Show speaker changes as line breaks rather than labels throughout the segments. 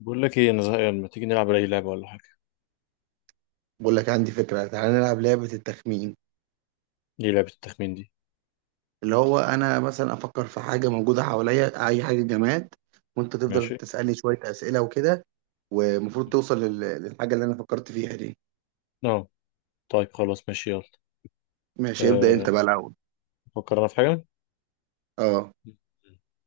بقول لك ايه، انا زهقان. ما تيجي نلعب اي لعبه ولا حاجه؟
بقول لك عندي فكرة، تعالى نلعب لعبة التخمين.
دي لعبه التخمين دي؟
اللي هو أنا مثلا أفكر في حاجة موجودة حواليا، أي حاجة جماد، وأنت تفضل
ماشي.
تسألني شوية أسئلة وكده، والمفروض توصل للحاجة اللي أنا فكرت فيها دي.
اه طيب خلاص ماشي يلا.
ماشي، ابدأ أنت
أه
بقى الأول.
فكر انا في حاجه.
أه،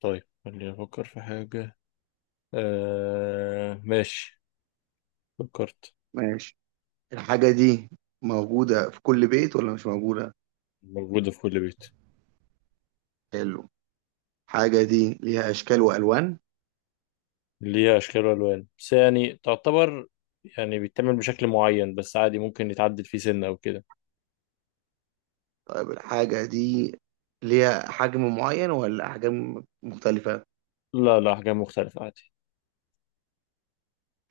طيب خليني افكر في حاجه. ماشي. فكرت.
ماشي. الحاجة دي موجودة في كل بيت ولا مش موجودة؟
موجوده في كل بيت.
حلو. الحاجة دي ليها أشكال وألوان.
ليها اشكال والوان بس يعني تعتبر، يعني بيتعمل بشكل معين بس عادي، ممكن يتعدل فيه سنه او كده.
طيب الحاجة دي ليها حجم معين ولا أحجام مختلفة؟
لا لا، حاجه مختلفه عادي.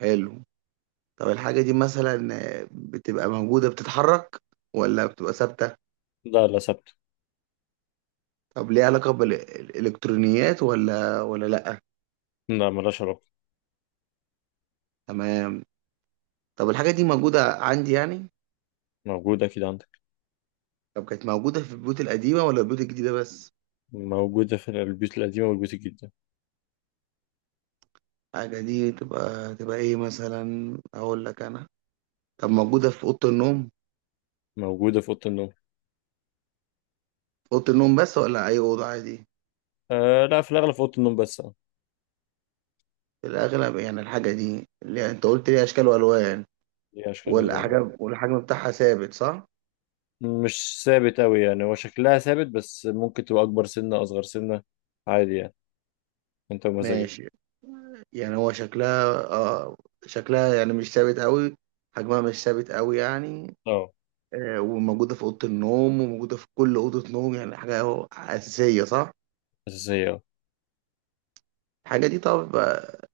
حلو. طب الحاجة دي مثلا بتبقى موجودة، بتتحرك ولا بتبقى ثابتة؟
لا لا ثابته.
طب ليها علاقة بالإلكترونيات ولا لأ؟
لا، ملهاش علاقه.
تمام. طب الحاجة دي موجودة عندي يعني؟
موجوده كده عندك.
طب كانت موجودة في البيوت القديمة ولا البيوت الجديدة بس؟
موجوده في البيوت القديمه والبيوت الجديده.
الحاجة دي تبقى إيه مثلا؟ أقول لك أنا. طب موجودة في أوضة النوم؟
موجوده في اوضه النوم.
في أوضة النوم بس ولا أي أوضة عادي؟
لا، في الأغلب في أوضة النوم بس، اه.
في الأغلب. يعني الحاجة دي اللي أنت قلت ليها أشكال وألوان
هي أشكال الألوان اه.
والحجم بتاعها ثابت، صح؟
مش ثابت أوي، يعني هو شكلها ثابت بس ممكن تبقى أكبر سنة أصغر سنة، عادي يعني، أنت ومزاجك.
ماشي. يعني هو شكلها شكلها يعني مش ثابت قوي، حجمها مش ثابت قوي يعني.
اه
وموجودة في أوضة النوم، وموجودة في كل أوضة نوم، يعني حاجة أهو أساسية، صح؟
أساسية اه.
الحاجة دي، طب،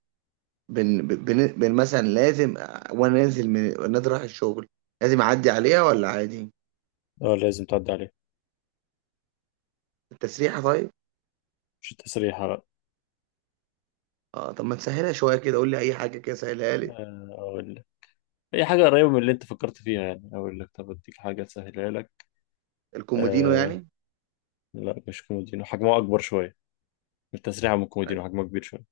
بن, بن, بن مثلا لازم، وأنا نازل رايح الشغل، لازم أعدي عليها ولا عادي؟
اه لازم تعدي عليها.
التسريحة، طيب؟
مش تسريحة بقى.
اه، طب ما تسهلها شوية كده، قول لي أي حاجة كده سهلها لي.
آه أقول لك، أي حاجة قريبة من اللي أنت فكرت فيها، يعني أقول لك طب أديك حاجة تسهلها لك.
الكومودينو
آه.
يعني.
لا مش كومودينو، حجمه أكبر شوية. التسريحة من الكومودينو حجمها كبير شوية.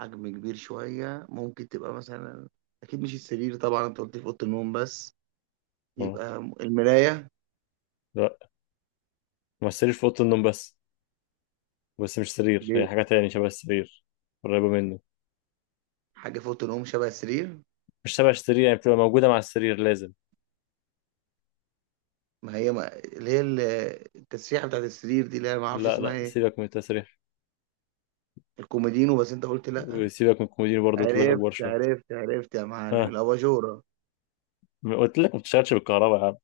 حجم كبير شوية، ممكن تبقى مثلا، أكيد مش السرير طبعا، أنت قلت لي في أوضة النوم بس.
اه.
يبقى المراية.
لا. ما السرير في أوضة النوم بس. بس مش سرير، هي
اللي
حاجة تاني شبه السرير. قريبة منه.
حاجة فوق تنقوم شبه السرير.
مش تبع السرير، يعني بتبقى موجودة مع السرير لازم.
ما هي ما اللي هي ال- التسريحة بتاعت السرير دي اللي أنا ما أعرفش
لا
اسمها
لا،
إيه.
سيبك من التسريح.
الكوميدينو، بس أنت قلت لأ.
وسيبك من الكومودينو برضه، قلت لك أكبر
عرفت
شوية.
عرفت عرفت يا معلم،
ها.
الأباجورة.
ما قلت لك ما بتشتغلش بالكهرباء يا عم.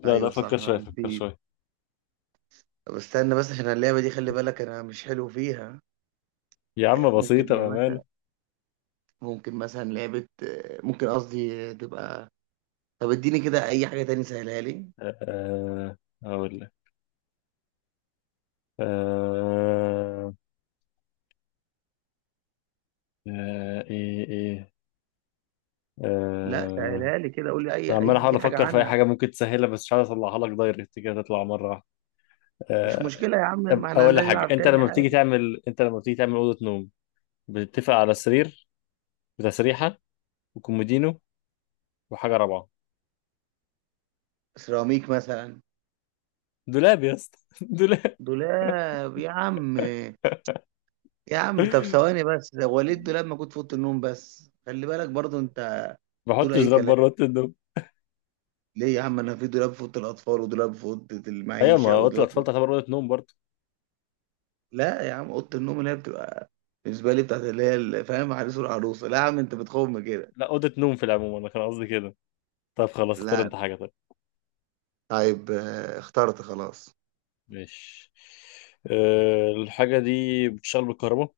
لا لا،
أيوه صح،
فكر شوية
أنا
فكر
نسيت.
شوية.
طب استنى بس، عشان اللعبة دي خلي بالك أنا مش حلو فيها.
يا عم بسيطة
ممكن إيه
بأمانة.
مثلا؟ ممكن مثلا لعبة، ممكن قصدي، تبقى. طب اديني كده أي حاجة تاني سهلها لي.
أه آه، أقول لك. أه آه، إيه.
لا،
أه
سهلها لي كده، قول لي أي
عمال أحاول
أي حاجة
أفكر في أي
عنها.
حاجة ممكن تسهلها، بس مش عارف أطلعها لك دايركت كده تطلع مرة واحدة.
مش
آه،
مشكلة يا عم، ما احنا
أقول لك حاجة.
هنلعب تاني عادي.
أنت لما بتيجي تعمل أوضة نوم، بتتفق على السرير، بتسريحة، وكومودينو، وحاجه رابعه.
سيراميك مثلا.
دولاب يا اسطى دولاب.
دولاب يا عم. يا عم طب ثواني بس، ده وليد دولاب موجود في اوضه النوم بس، خلي بالك برضو انت
ما
تقول
بحطش
اي
دولاب بره
كلام.
اوضه النوم.
ليه يا عم؟ انا في دولاب في اوضه الاطفال، ودولاب في اوضه
ايوه،
المعيشه،
ما اوضه
ودولاب في...
الاطفال تعتبر اوضه نوم برضه.
لا يا عم، اوضه النوم اللي هي بتبقى بالنسبه لي بتاعت اللي هي فاهم، عريس والعروسه. لا يا عم انت بتخم كده.
لا، اوضه نوم في العموم، انا كان قصدي كده. طب خلاص اختار
لا.
انت حاجه طيب.
طيب، اخترت خلاص.
ماشي. أه الحاجه دي بتشتغل بالكهرباء.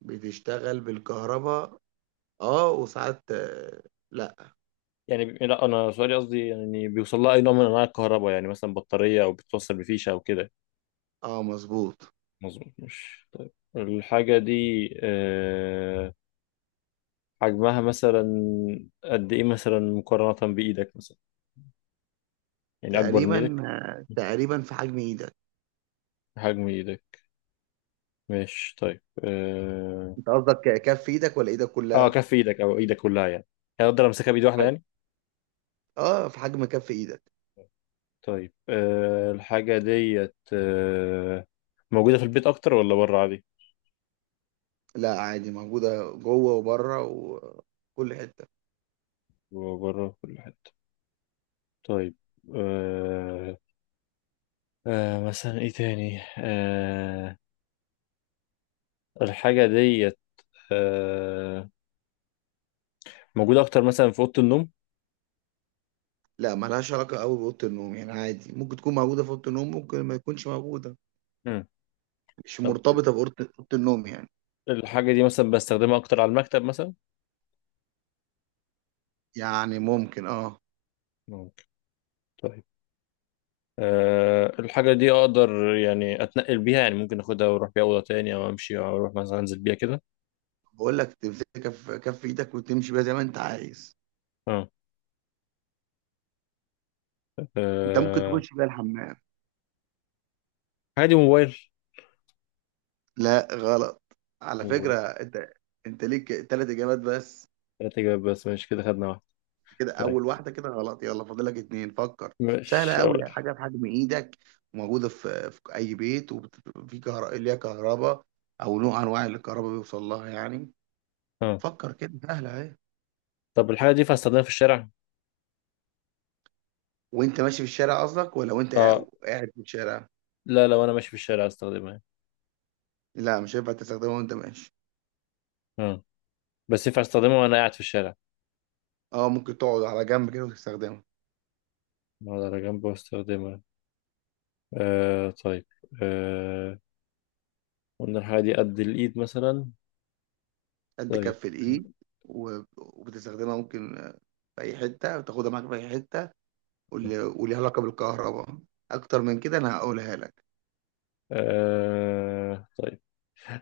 بتشتغل بالكهرباء. اه، وساعات لا.
لا انا سؤالي قصدي يعني بيوصل لها اي نوع من انواع الكهرباء، يعني مثلا بطاريه او بتوصل بفيشه او كده.
اه مظبوط.
مظبوط مش. طيب الحاجه دي، أه، حجمها مثلا قد ايه مثلا مقارنه بايدك مثلا؟ يعني اكبر من
تقريبا،
ايدك؟
تقريبا في حجم ايدك.
حجم ايدك. ماشي طيب
انت قصدك كف ايدك ولا ايدك
آه
كلها؟
كف ايدك او ايدك كلها يعني، يعني اقدر امسكها بايد
في
واحده
حجم،
يعني.
اه في حجم كف ايدك.
طيب آه الحاجه ديت آه موجوده في البيت اكتر ولا بره عادي؟
لا عادي، موجوده جوه وبره وكل حته.
بره في كل حته. طيب. آه. آه مثلا ايه تاني الحاجه ديت، آه موجوده اكتر مثلا في اوضه النوم؟
لا ملهاش علاقه قوي باوضه النوم، يعني عادي، ممكن تكون موجوده في اوضه النوم، ممكن ما تكونش موجوده.
مم.
مش
طب
مرتبطه أوضة النوم يعني.
الحاجه دي مثلا بستخدمها اكتر على المكتب مثلا؟
يعني ممكن، اه.
ممكن. طيب. أه الحاجة دي أقدر يعني أتنقل بيها، يعني ممكن أخدها وأروح بيها أوضة تاني أو أمشي أو أروح مثلا أنزل بيها كده.
بقول لك تمسكها في كف ايدك وتمشي بيها زي ما انت عايز،
أه.
انت ممكن
أه،
تخش بيها الحمام.
الحاجة دي موبايل.
لا غلط. على
موبايل.
فكره انت، انت ليك ثلاث اجابات بس.
تلات إجابات بس، ماشي كده خدنا واحدة.
كده
طيب
اول واحده كده غلط، يلا فاضلك اتنين، فكر. سهله
مش
قوي،
هقول.
حاجه بحجم ايدك، وموجوده في اي بيت، وفي كهرباء، ليها كهرباء، او نوع انواع اللي الكهرباء بيوصل لها يعني.
أه
فكر كده سهله اهي.
طب الحاجة دي ينفع أستخدمها في الشارع؟
وانت ماشي في الشارع قصدك، ولا وانت
أه
قاعد في الشارع؟
لا، لو أنا ماشي في الشارع أستخدمها يعني.
لا مش هينفع تستخدمها وانت ماشي.
أه بس ينفع أستخدمها وأنا قاعد في الشارع؟
اه، ممكن تقعد على جنب كده وتستخدمها.
أقعد على جنبه وأستخدمها. أه طيب. أه قلنا الحاجة دي قد الإيد مثلا.
قد
طيب.
كف الايد. و- وبتستخدمها ممكن في اي حته، وتاخدها معاك في اي حته، وليها علاقه بالكهرباء. اكتر من كده انا هقولها لك.
أه طيب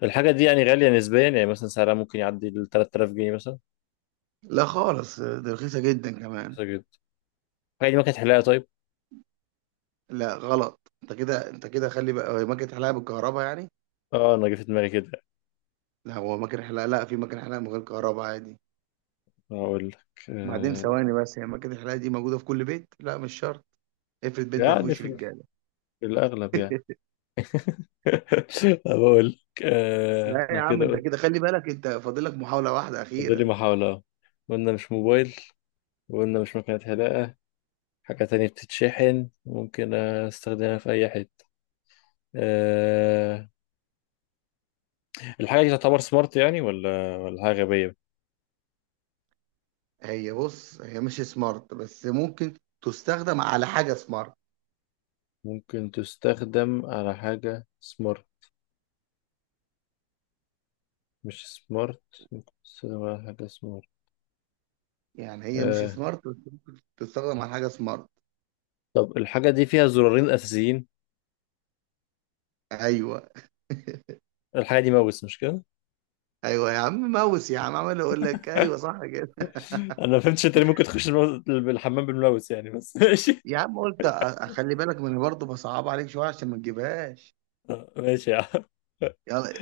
الحاجة دي يعني غالية نسبيا، يعني مثلا سعرها ممكن يعدي ال 3000 جنيه مثلا؟
لا خالص، دي رخيصة جدا كمان.
رخيصة جدا. الحاجة دي ما كانت حلاقة طيب؟
لا غلط. انت كده، انت كده، خلي بقى، هو ماكينة حلاقة بالكهرباء يعني.
اه انا جه في دماغي كده.
لا هو ماكينة حلاقة، لا في ماكينة حلاقة من غير كهرباء عادي.
اقول لك
بعدين
آه.
ثواني بس، هي ماكينة الحلاقة دي موجودة في كل بيت؟ لا مش شرط، افرض بيت ما
يعني
فيهوش
في,
رجالة.
في الاغلب يعني. بقول لك آه
لا
انا
يا عم
كده
انت
قلت.
كده خلي بالك، انت فاضلك محاولة واحدة
فاضل لي
أخيرة.
محاولة أهو. قلنا مش موبايل، وقلنا مش مكنة حلاقة. حاجة تانية بتتشحن ممكن استخدمها في أي حتة. أه... الحاجة دي تعتبر سمارت يعني ولا حاجة غبية؟
هي بص، هي مش سمارت بس ممكن تستخدم على حاجة سمارت.
ممكن تستخدم على حاجة سمارت، مش سمارت. سينما ولا حاجة سمارت.
يعني هي مش
آه.
سمارت بس ممكن تستخدم على حاجة سمارت.
طب الحاجة دي فيها زرارين أساسيين.
ايوه.
الحاجة دي ماوس مش كده؟
ايوه يا عم ماوس، يا عم عمال اقول لك ايوه صح كده.
أنا ما فهمتش أنت ليه ممكن تخش الحمام بالماوس يعني بس ماشي.
يا عم قلت اخلي بالك من برضه، بصعب عليك شويه عشان ما تجيبهاش.
آه، ماشي يا عم.
يلا،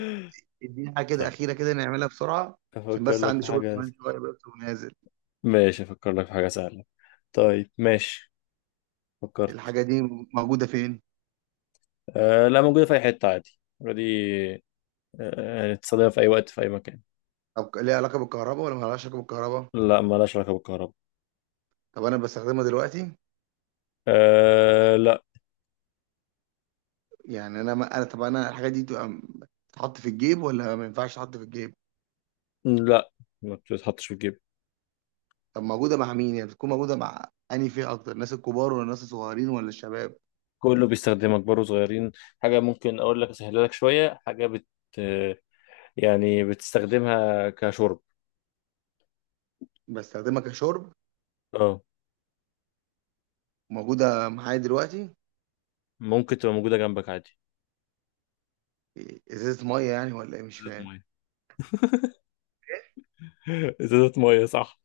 اديني حاجه كده
طيب
اخيره كده نعملها بسرعه، عشان
أفكر
بس
لك في
عندي شغل
حاجة.
كمان شويه بس ونازل.
ماشي أفكر لك في حاجة سهلة. طيب ماشي. فكرت.
الحاجه دي موجوده فين؟
آه لا، موجودة في أي حتة عادي دي. آه يعني تستخدمها في أي وقت في أي مكان.
طب ليها علاقه بالكهرباء ولا ما لهاش علاقه بالكهرباء؟
لا، مالهاش علاقة بالكهرباء.
طب انا بستخدمها دلوقتي؟
آه لا.
يعني انا ما انا طب انا الحاجه دي تبقى تتحط في الجيب ولا ما ينفعش تتحط في الجيب؟
لا ما بتتحطش في الجيب.
طب موجوده مع مين يعني، بتكون موجوده مع انهي فئه اكتر، الناس الكبار ولا الناس الصغيرين ولا الشباب؟
كله بيستخدمها، كبار وصغيرين. حاجة ممكن أقول لك أسهلها لك شوية، حاجة بت، يعني بتستخدمها كشرب.
بستخدمها كشرب؟
اه
موجوده معايا دلوقتي؟
ممكن تبقى موجودة جنبك عادي.
ازازه ميه يعني ولا ايه مش
ازازة
فاهم؟
مية. ازازة مية صح.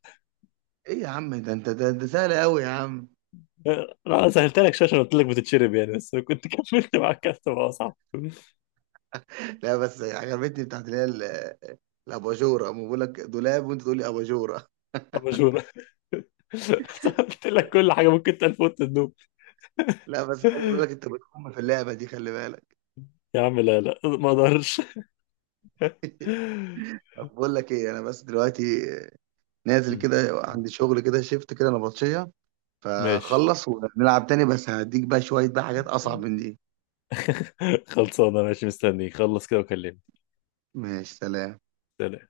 ايه يا عم ده، انت ده سهل قوي يا عم.
آه، انا سهلت لك شويه عشان قلت لك بتتشرب يعني، بس لو كنت كملت مع الكاست بقى صح.
لا بس عجبتني بتاعت اللي هي الاباجوره، أما بقول لك دولاب وانت تقول لي اباجوره.
اباجوره. قلت لك كل حاجه ممكن تنفوت النوم.
لا بس خلي بالك انت بتقوم في اللعبه دي، خلي بالك.
يا عم لا لا ما اقدرش.
طب بقول لك ايه، انا بس دلوقتي نازل كده، عندي شغل كده، شيفت كده نبطشيه،
ماشي.
فخلص ونلعب تاني، بس هديك بقى شويه بقى حاجات اصعب من دي.
خلصانه ماشي، مستنيك خلص كده وكلمني.
ماشي، سلام.
سلام.